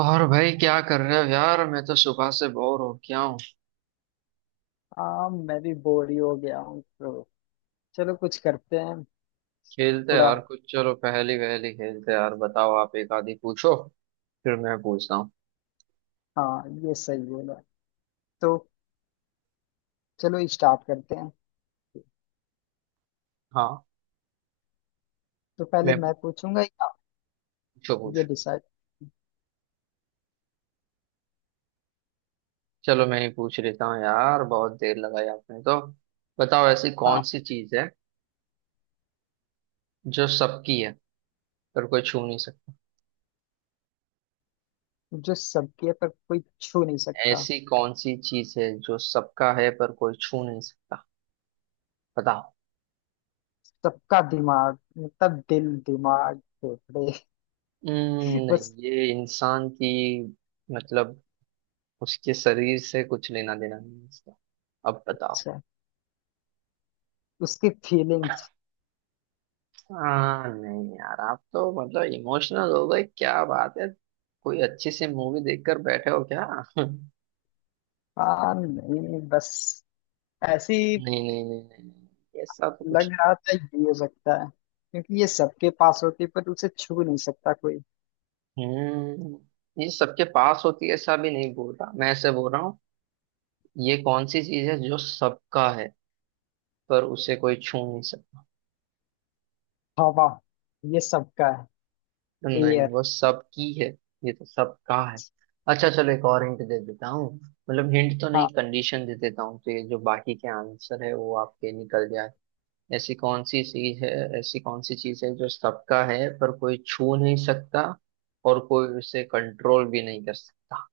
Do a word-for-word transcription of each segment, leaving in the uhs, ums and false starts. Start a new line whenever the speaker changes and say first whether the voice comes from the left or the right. right: और भाई क्या कर रहे हो यार, मैं तो सुबह से बोर हो गया हूँ।
left: हाँ मैं भी बोर ही हो गया हूँ तो चलो कुछ करते हैं।
right: खेलते
left: थोड़ा।
right: यार कुछ, चलो पहेली वहेली खेलते यार, बताओ आप एक आधी पूछो, फिर मैं पूछता हूँ।
left: हाँ ये सही बोला। तो चलो स्टार्ट करते हैं।
right: हाँ,
left: तो पहले
right: मैं
left: मैं पूछूंगा या आप?
right: पूछो
left: ये
right: पूछ।
left: डिसाइड।
right: चलो मैं ही पूछ लेता हूँ यार, बहुत देर लगाई आपने तो। बताओ ऐसी कौन
left: हाँ।
right: सी चीज है जो सबकी है पर कोई छू नहीं सकता।
left: जो सबके है, पर कोई छू नहीं सकता।
right: ऐसी कौन सी चीज है जो सबका है पर कोई छू नहीं सकता। बताओ।
left: सबका दिमाग मतलब दिल दिमाग फेफड़े।
right: हम्म, नहीं
left: बस।
right: ये इंसान की मतलब उसके शरीर से कुछ लेना देना नहीं है इसका। अब बताओ।
left: अच्छा। उसकी फीलिंग्स।
right: हाँ नहीं यार, आप तो मतलब इमोशनल हो गए, क्या बात है। कोई अच्छी सी मूवी देखकर बैठे हो क्या। नहीं
left: हाँ नहीं बस ऐसे ही
right: नहीं नहीं नहीं नहीं, ऐसा तो कुछ
left: लग रहा था ये हो सकता है क्योंकि ये सबके पास होती है, पर उसे छू नहीं सकता कोई।
right: नहीं। हम्म, ये सबके पास होती है ऐसा भी नहीं बोल रहा मैं, ऐसे बोल रहा हूँ। ये कौन सी चीज है जो सबका है पर उसे कोई छू नहीं सकता।
left: हवा ये सबका है।
right: नहीं
left: ये
right: वो सबकी है, ये तो सबका है। अच्छा चलो एक और हिंट दे देता हूँ, मतलब हिंट तो नहीं
left: था।
right: कंडीशन दे देता हूँ, तो ये जो बाकी के आंसर है वो आपके निकल जाए। ऐसी कौन सी चीज है, ऐसी कौन सी चीज है जो सबका है पर कोई छू नहीं सकता, और कोई उसे कंट्रोल भी नहीं कर सकता।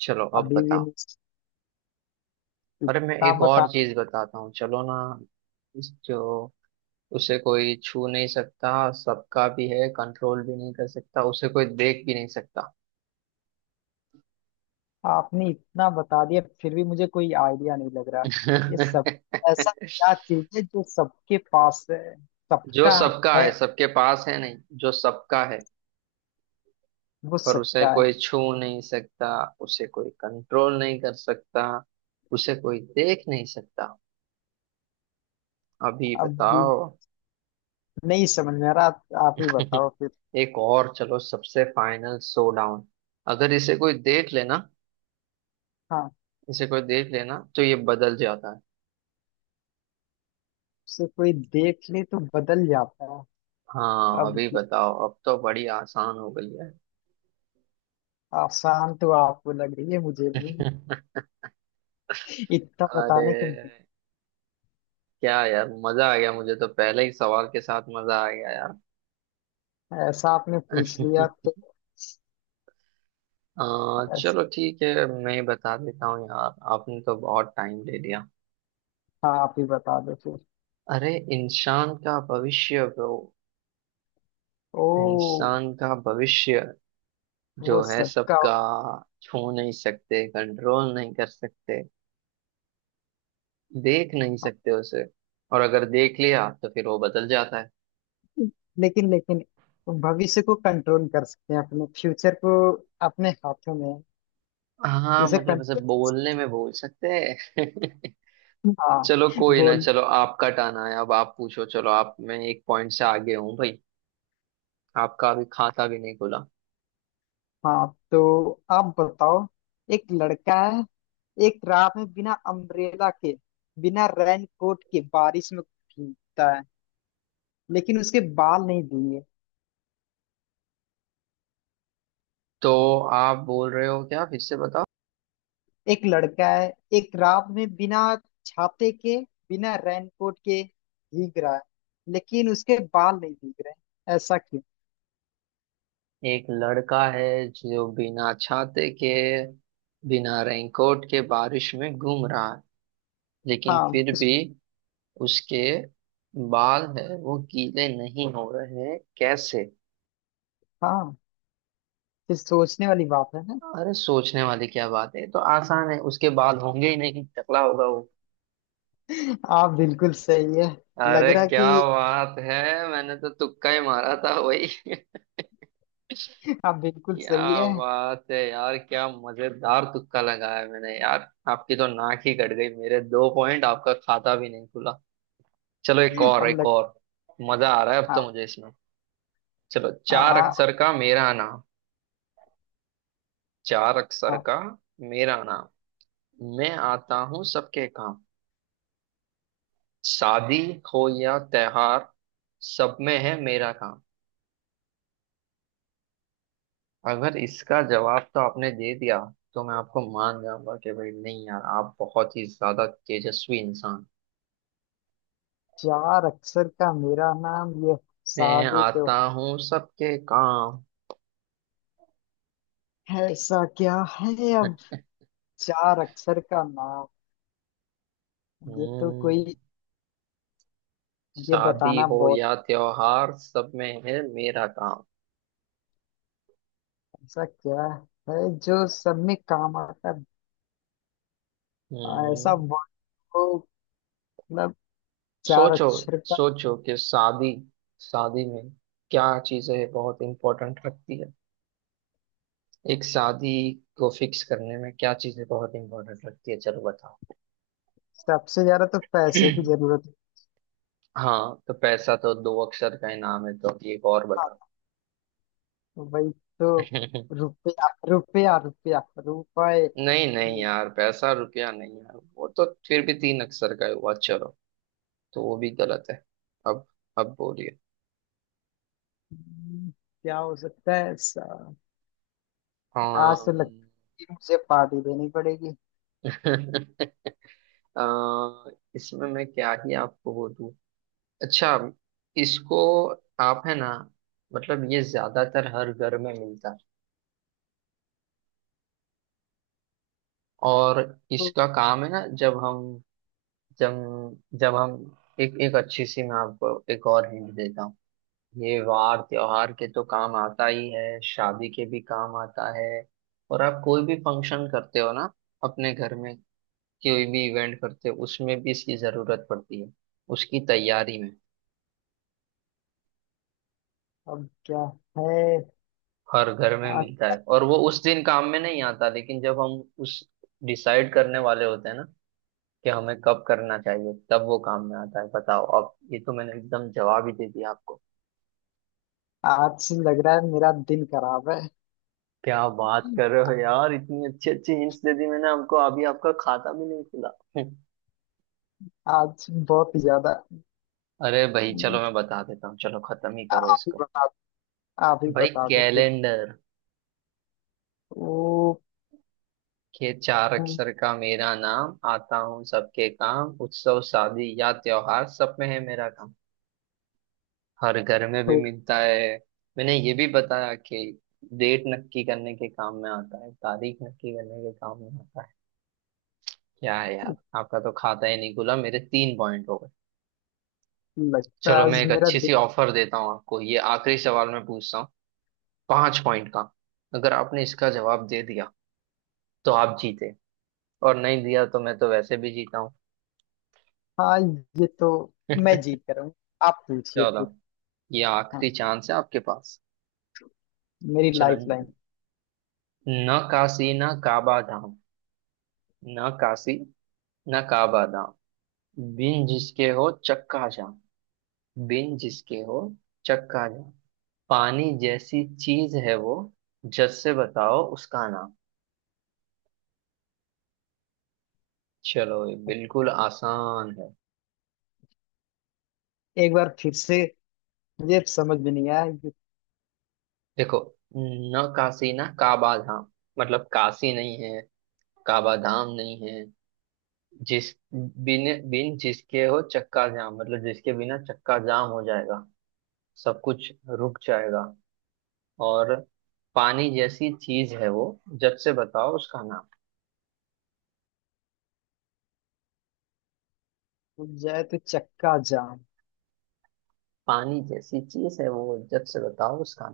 right: चलो अब
left: अभी भी
right: बताओ।
left: नहीं।
right: अरे मैं
left: आप
right: एक और
left: बता।
right: चीज बताता हूँ चलो ना। इस जो उसे कोई छू नहीं सकता, सबका भी है, कंट्रोल भी नहीं कर सकता, उसे कोई देख भी नहीं सकता।
left: आपने इतना बता दिया फिर भी मुझे कोई आइडिया नहीं लग रहा। ये सब ऐसा क्या चीज है जो सबके पास है।
right: जो
left: सबका
right: सबका
left: है।
right: है सबके पास है नहीं, जो सबका है
left: वो
right: पर उसे
left: सबका है।
right: कोई छू नहीं सकता, उसे कोई कंट्रोल नहीं कर सकता, उसे कोई देख नहीं सकता। अभी
left: अभी
right: बताओ।
left: नहीं समझ में आ रहा। आप, आप ही बताओ फिर।
right: एक और चलो, सबसे फाइनल सो डाउन। अगर इसे कोई देख लेना
left: हाँ।
right: इसे कोई देख लेना तो ये बदल जाता है।
left: उसे कोई देख ले तो बदल जाता है।
right: हाँ
left: अब
right: अभी
left: क्या।
right: बताओ, अब तो बड़ी आसान हो गई है।
left: आसान तो आपको लग रही है मुझे भी इतना
right: अरे
left: बताने के बाद।
right: क्या यार, मजा आ गया, मुझे तो पहले ही सवाल के साथ मजा आ गया यार।
left: ऐसा आपने पूछ लिया तो।
right: आ,
left: ऐस-
right: चलो ठीक है, मैं बता देता हूँ यार, आपने तो बहुत टाइम ले लिया।
left: हाँ आप ही बता दो फिर।
right: अरे इंसान का भविष्य ब्रो,
left: ओ।
right: इंसान का भविष्य,
left: वो
right: जो है
left: सबका होगा।
right: सबका, छू नहीं सकते, कंट्रोल नहीं कर सकते, देख नहीं सकते उसे, और अगर देख लिया तो फिर वो बदल जाता है।
left: लेकिन लेकिन भविष्य को कंट्रोल कर सकते हैं। अपने फ्यूचर को अपने हाथों में है।
right: हाँ
left: उसे
right: मतलब ऐसे
left: कंट्रोल।
right: बोलने में बोल सकते हैं।
left: हाँ
right: चलो कोई ना,
left: बोल।
right: चलो आपका टर्न आया, अब आप पूछो, चलो आप, मैं एक पॉइंट से आगे हूँ भाई, आपका अभी खाता भी नहीं खुला।
left: हाँ तो आप बताओ। एक लड़का है एक रात में बिना अम्ब्रेला के बिना रेन कोट के बारिश में भीगता है लेकिन उसके बाल नहीं भीगे।
right: तो आप बोल रहे हो क्या, फिर से बताओ।
left: एक लड़का है एक रात में बिना छाते के बिना रेन कोट के भीग रहा है लेकिन उसके बाल नहीं भीग रहे। ऐसा क्यों।
right: एक लड़का है जो बिना छाते के, बिना रेनकोट के बारिश में घूम रहा है, लेकिन
left: हाँ
right: फिर
left: इस।
right: भी उसके बाल है वो गीले नहीं हो रहे, कैसे।
left: हाँ ये सोचने वाली बात है ना।
right: अरे सोचने वाली क्या बात है, ये तो आसान है, उसके बाल होंगे ही नहीं, टकला होगा वो।
left: आप बिल्कुल सही है। लग
right: अरे
left: रहा
right: क्या
left: कि
right: बात है, मैंने तो तुक्का ही मारा था वही।
left: आप बिल्कुल सही
right: क्या
left: है।
right: बात है यार, क्या मजेदार तुक्का लगाया मैंने यार, आपकी तो नाक ही कट गई, मेरे दो पॉइंट, आपका खाता भी नहीं खुला। चलो एक और,
left: अब
right: एक
left: लग।
right: और, मजा आ रहा है अब तो
left: हाँ।
right: मुझे इसमें। चलो, चार
left: हाँ।
right: अक्षर का मेरा नाम, चार अक्षर
left: हाँ।
right: का मेरा नाम, मैं आता हूँ सबके काम, शादी हो या त्योहार, सब में है मेरा काम। अगर इसका जवाब तो आपने दे दिया तो मैं आपको मान जाऊंगा कि भाई नहीं यार, आप बहुत ही ज्यादा तेजस्वी इंसान।
left: चार अक्षर का मेरा नाम ये
right: मैं
left: साबित हो।
right: आता हूँ सबके काम।
left: ऐसा क्या है अब। चार अक्षर का नाम ये तो
right: हम्म,
left: कोई। ये
right: शादी
left: बताना
right: हो
left: बहुत।
right: या त्योहार सब में है मेरा काम।
left: ऐसा क्या है जो सब में काम आता है। ऐसा
right: हम्म,
left: वर्ड हो मतलब चार
right: सोचो,
left: अक्षर का।
right: सोचो कि शादी शादी में क्या चीजें बहुत इंपॉर्टेंट रखती है, एक शादी को फिक्स करने में क्या चीजें बहुत इंपॉर्टेंट रखती है, चलो बताओ।
left: सबसे ज्यादा तो पैसे की जरूरत।
right: हाँ तो पैसा तो दो अक्षर का ही नाम है, तो अब एक और बता।
left: वही तो। रुपया रुपया रुपया रुपए।
right: नहीं नहीं यार, पैसा रुपया नहीं यार, वो तो फिर भी तीन अक्षर का हुआ, चलो तो वो भी गलत है। अब अब बोलिए।
left: हम्म, क्या हो सकता है ऐसा। आज तो
right: हाँ।
left: लगता है मुझे पार्टी देनी पड़ेगी।
right: अ, इसमें मैं क्या ही आपको वो दूं। अच्छा, इसको, आप है ना, मतलब ये ज्यादातर हर घर में मिलता है, और
left: तो
right: इसका काम है ना, जब हम जब जब हम एक एक अच्छी सी, मैं आपको एक और हिंट देता हूँ, ये वार त्योहार के तो काम आता ही है, शादी के भी काम आता है, और आप कोई भी फंक्शन करते हो ना अपने घर में, कोई भी इवेंट करते हो उसमें भी इसकी जरूरत पड़ती है, उसकी तैयारी में।
left: अब क्या है।
right: हर घर में
left: आ,
right: मिलता है, और वो उस दिन काम में नहीं आता लेकिन जब हम उस डिसाइड करने वाले होते हैं ना कि हमें कब करना चाहिए, तब वो काम में आता है। बताओ अब, ये तो मैंने एकदम जवाब ही दे दिया आपको।
left: आज से लग रहा है मेरा दिन खराब है।
right: क्या बात कर रहे हो यार, इतनी अच्छी अच्छी हिंट्स दे दी मैंने आपको, अभी आपका खाता भी नहीं खुला।
left: आज बहुत ही ज्यादा।
right: अरे भाई,
left: हम्म,
right: चलो मैं बता देता हूँ, चलो खत्म ही करो
left: आप ही
right: इसको।
left: बता। आप ही
right: भाई
left: बता दो फिर।
right: कैलेंडर
left: ओ।
right: के, चार
left: हम्म,
right: अक्षर का मेरा नाम, आता हूँ सबके काम, उत्सव शादी या त्योहार, सब में है मेरा काम। हर घर में भी
left: तो
right: मिलता है। मैंने ये भी बताया कि डेट नक्की करने के काम में आता है, तारीख नक्की करने के काम में आता है। क्या है यार, आपका तो खाता ही नहीं खुला, मेरे तीन पॉइंट हो गए।
left: लगता है
right: चलो मैं
left: आज
right: एक
left: मेरा
right: अच्छी
left: दिन।
right: सी ऑफर देता हूँ आपको, ये आखिरी सवाल मैं पूछता हूँ, पांच पॉइंट का। अगर आपने इसका जवाब दे दिया तो आप जीते, और नहीं दिया तो मैं तो वैसे भी जीता हूँ।
left: हाँ ये तो। मैं जीत कर रहा हूँ। आप पूछिए
right: चलो,
left: फिर।
right: ये आखिरी
left: हाँ
right: चांस है आपके पास।
left: मेरी
right: चलो,
left: लाइफ लाइन।
right: न काशी न काबा धाम, न काशी न काबा धाम, बिन जिसके हो चक्का जाम, बिन जिसके हो चक्का जाम, पानी जैसी चीज है वो, जस से बताओ उसका नाम। चलो ये बिल्कुल आसान है।
left: एक बार फिर से। ये समझ में नहीं आया ये।
right: देखो, न काशी ना काबा धाम, मतलब काशी नहीं है, काबा धाम नहीं है, जिस बिन बिन जिसके हो चक्का जाम, मतलब जिसके बिना चक्का जाम हो जाएगा, सब कुछ रुक जाएगा, और पानी जैसी चीज है वो, जब से बताओ उसका नाम।
left: टूट जाए तो चक्का जाम।
right: पानी जैसी चीज है वो, जब से बताओ उसका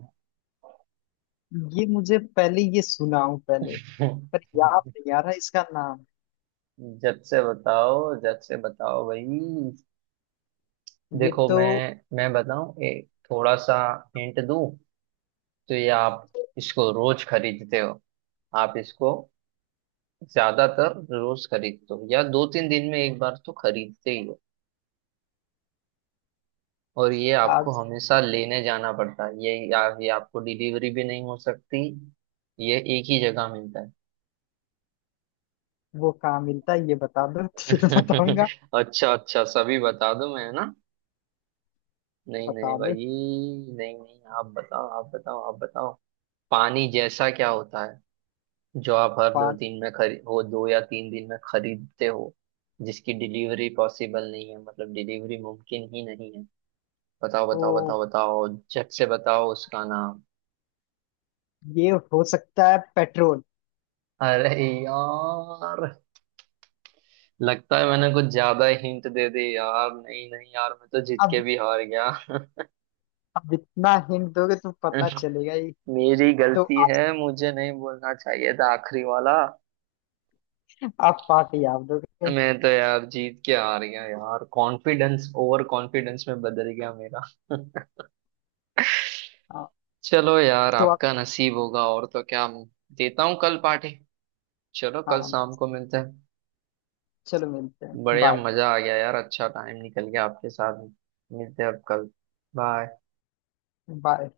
left: ये मुझे पहले ये सुना हूं पहले,
right: नाम।
left: पर याद नहीं आ रहा इसका नाम।
right: जब से बताओ, जब से बताओ भाई।
left: ये
right: देखो
left: तो।
right: मैं मैं बताऊं एक थोड़ा सा हिंट दूं, तो ये आप इसको रोज खरीदते हो, आप इसको ज्यादातर रोज खरीदते हो या दो तीन दिन में एक बार तो खरीदते ही हो, और ये आपको
left: आज
right: हमेशा लेने जाना पड़ता है, ये या, ये आपको डिलीवरी भी नहीं हो सकती, ये एक ही जगह मिलता है।
left: वो कहाँ मिलता है ये बता दो। फिर बताऊंगा।
right: अच्छा अच्छा, सभी बता दो मैं है ना, नहीं नहीं
left: बता
right: भाई,
left: दो।
right: नहीं नहीं, आप बताओ, आप बताओ, आप बताओ। पानी जैसा क्या होता है जो आप हर दो
left: पान।
right: दिन में खरी, वो दो या तीन दिन में खरीदते हो, जिसकी डिलीवरी पॉसिबल नहीं है, मतलब डिलीवरी मुमकिन ही नहीं है। बताओ बताओ
left: ओ
right: बताओ बताओ, झट से बताओ उसका नाम।
left: ये हो सकता है पेट्रोल।
right: अरे यार, लगता है मैंने कुछ ज्यादा हिंट दे दी यार, नहीं नहीं यार, मैं तो जीत के
left: अब
right: भी हार गया।
left: अब इतना हिंट दोगे तो पता चलेगा ही।
right: मेरी
left: तो
right: गलती
left: आप
right: है, मुझे नहीं बोलना चाहिए था आखिरी वाला।
left: आप पार्टी आप दोगे।
right: मैं तो यार जीत के हार गया यार, कॉन्फिडेंस ओवर कॉन्फिडेंस में बदल गया मेरा।
left: हाँ,
right: चलो यार,
left: तो आप।
right: आपका नसीब होगा और तो क्या, देता हूँ कल पार्टी। चलो कल
left: हाँ
right: शाम को मिलते हैं।
left: चलो मिलते हैं।
right: बढ़िया,
left: बाय
right: मजा आ गया यार, अच्छा टाइम निकल गया आपके साथ। मिलते हैं अब कल। बाय।
left: बाय।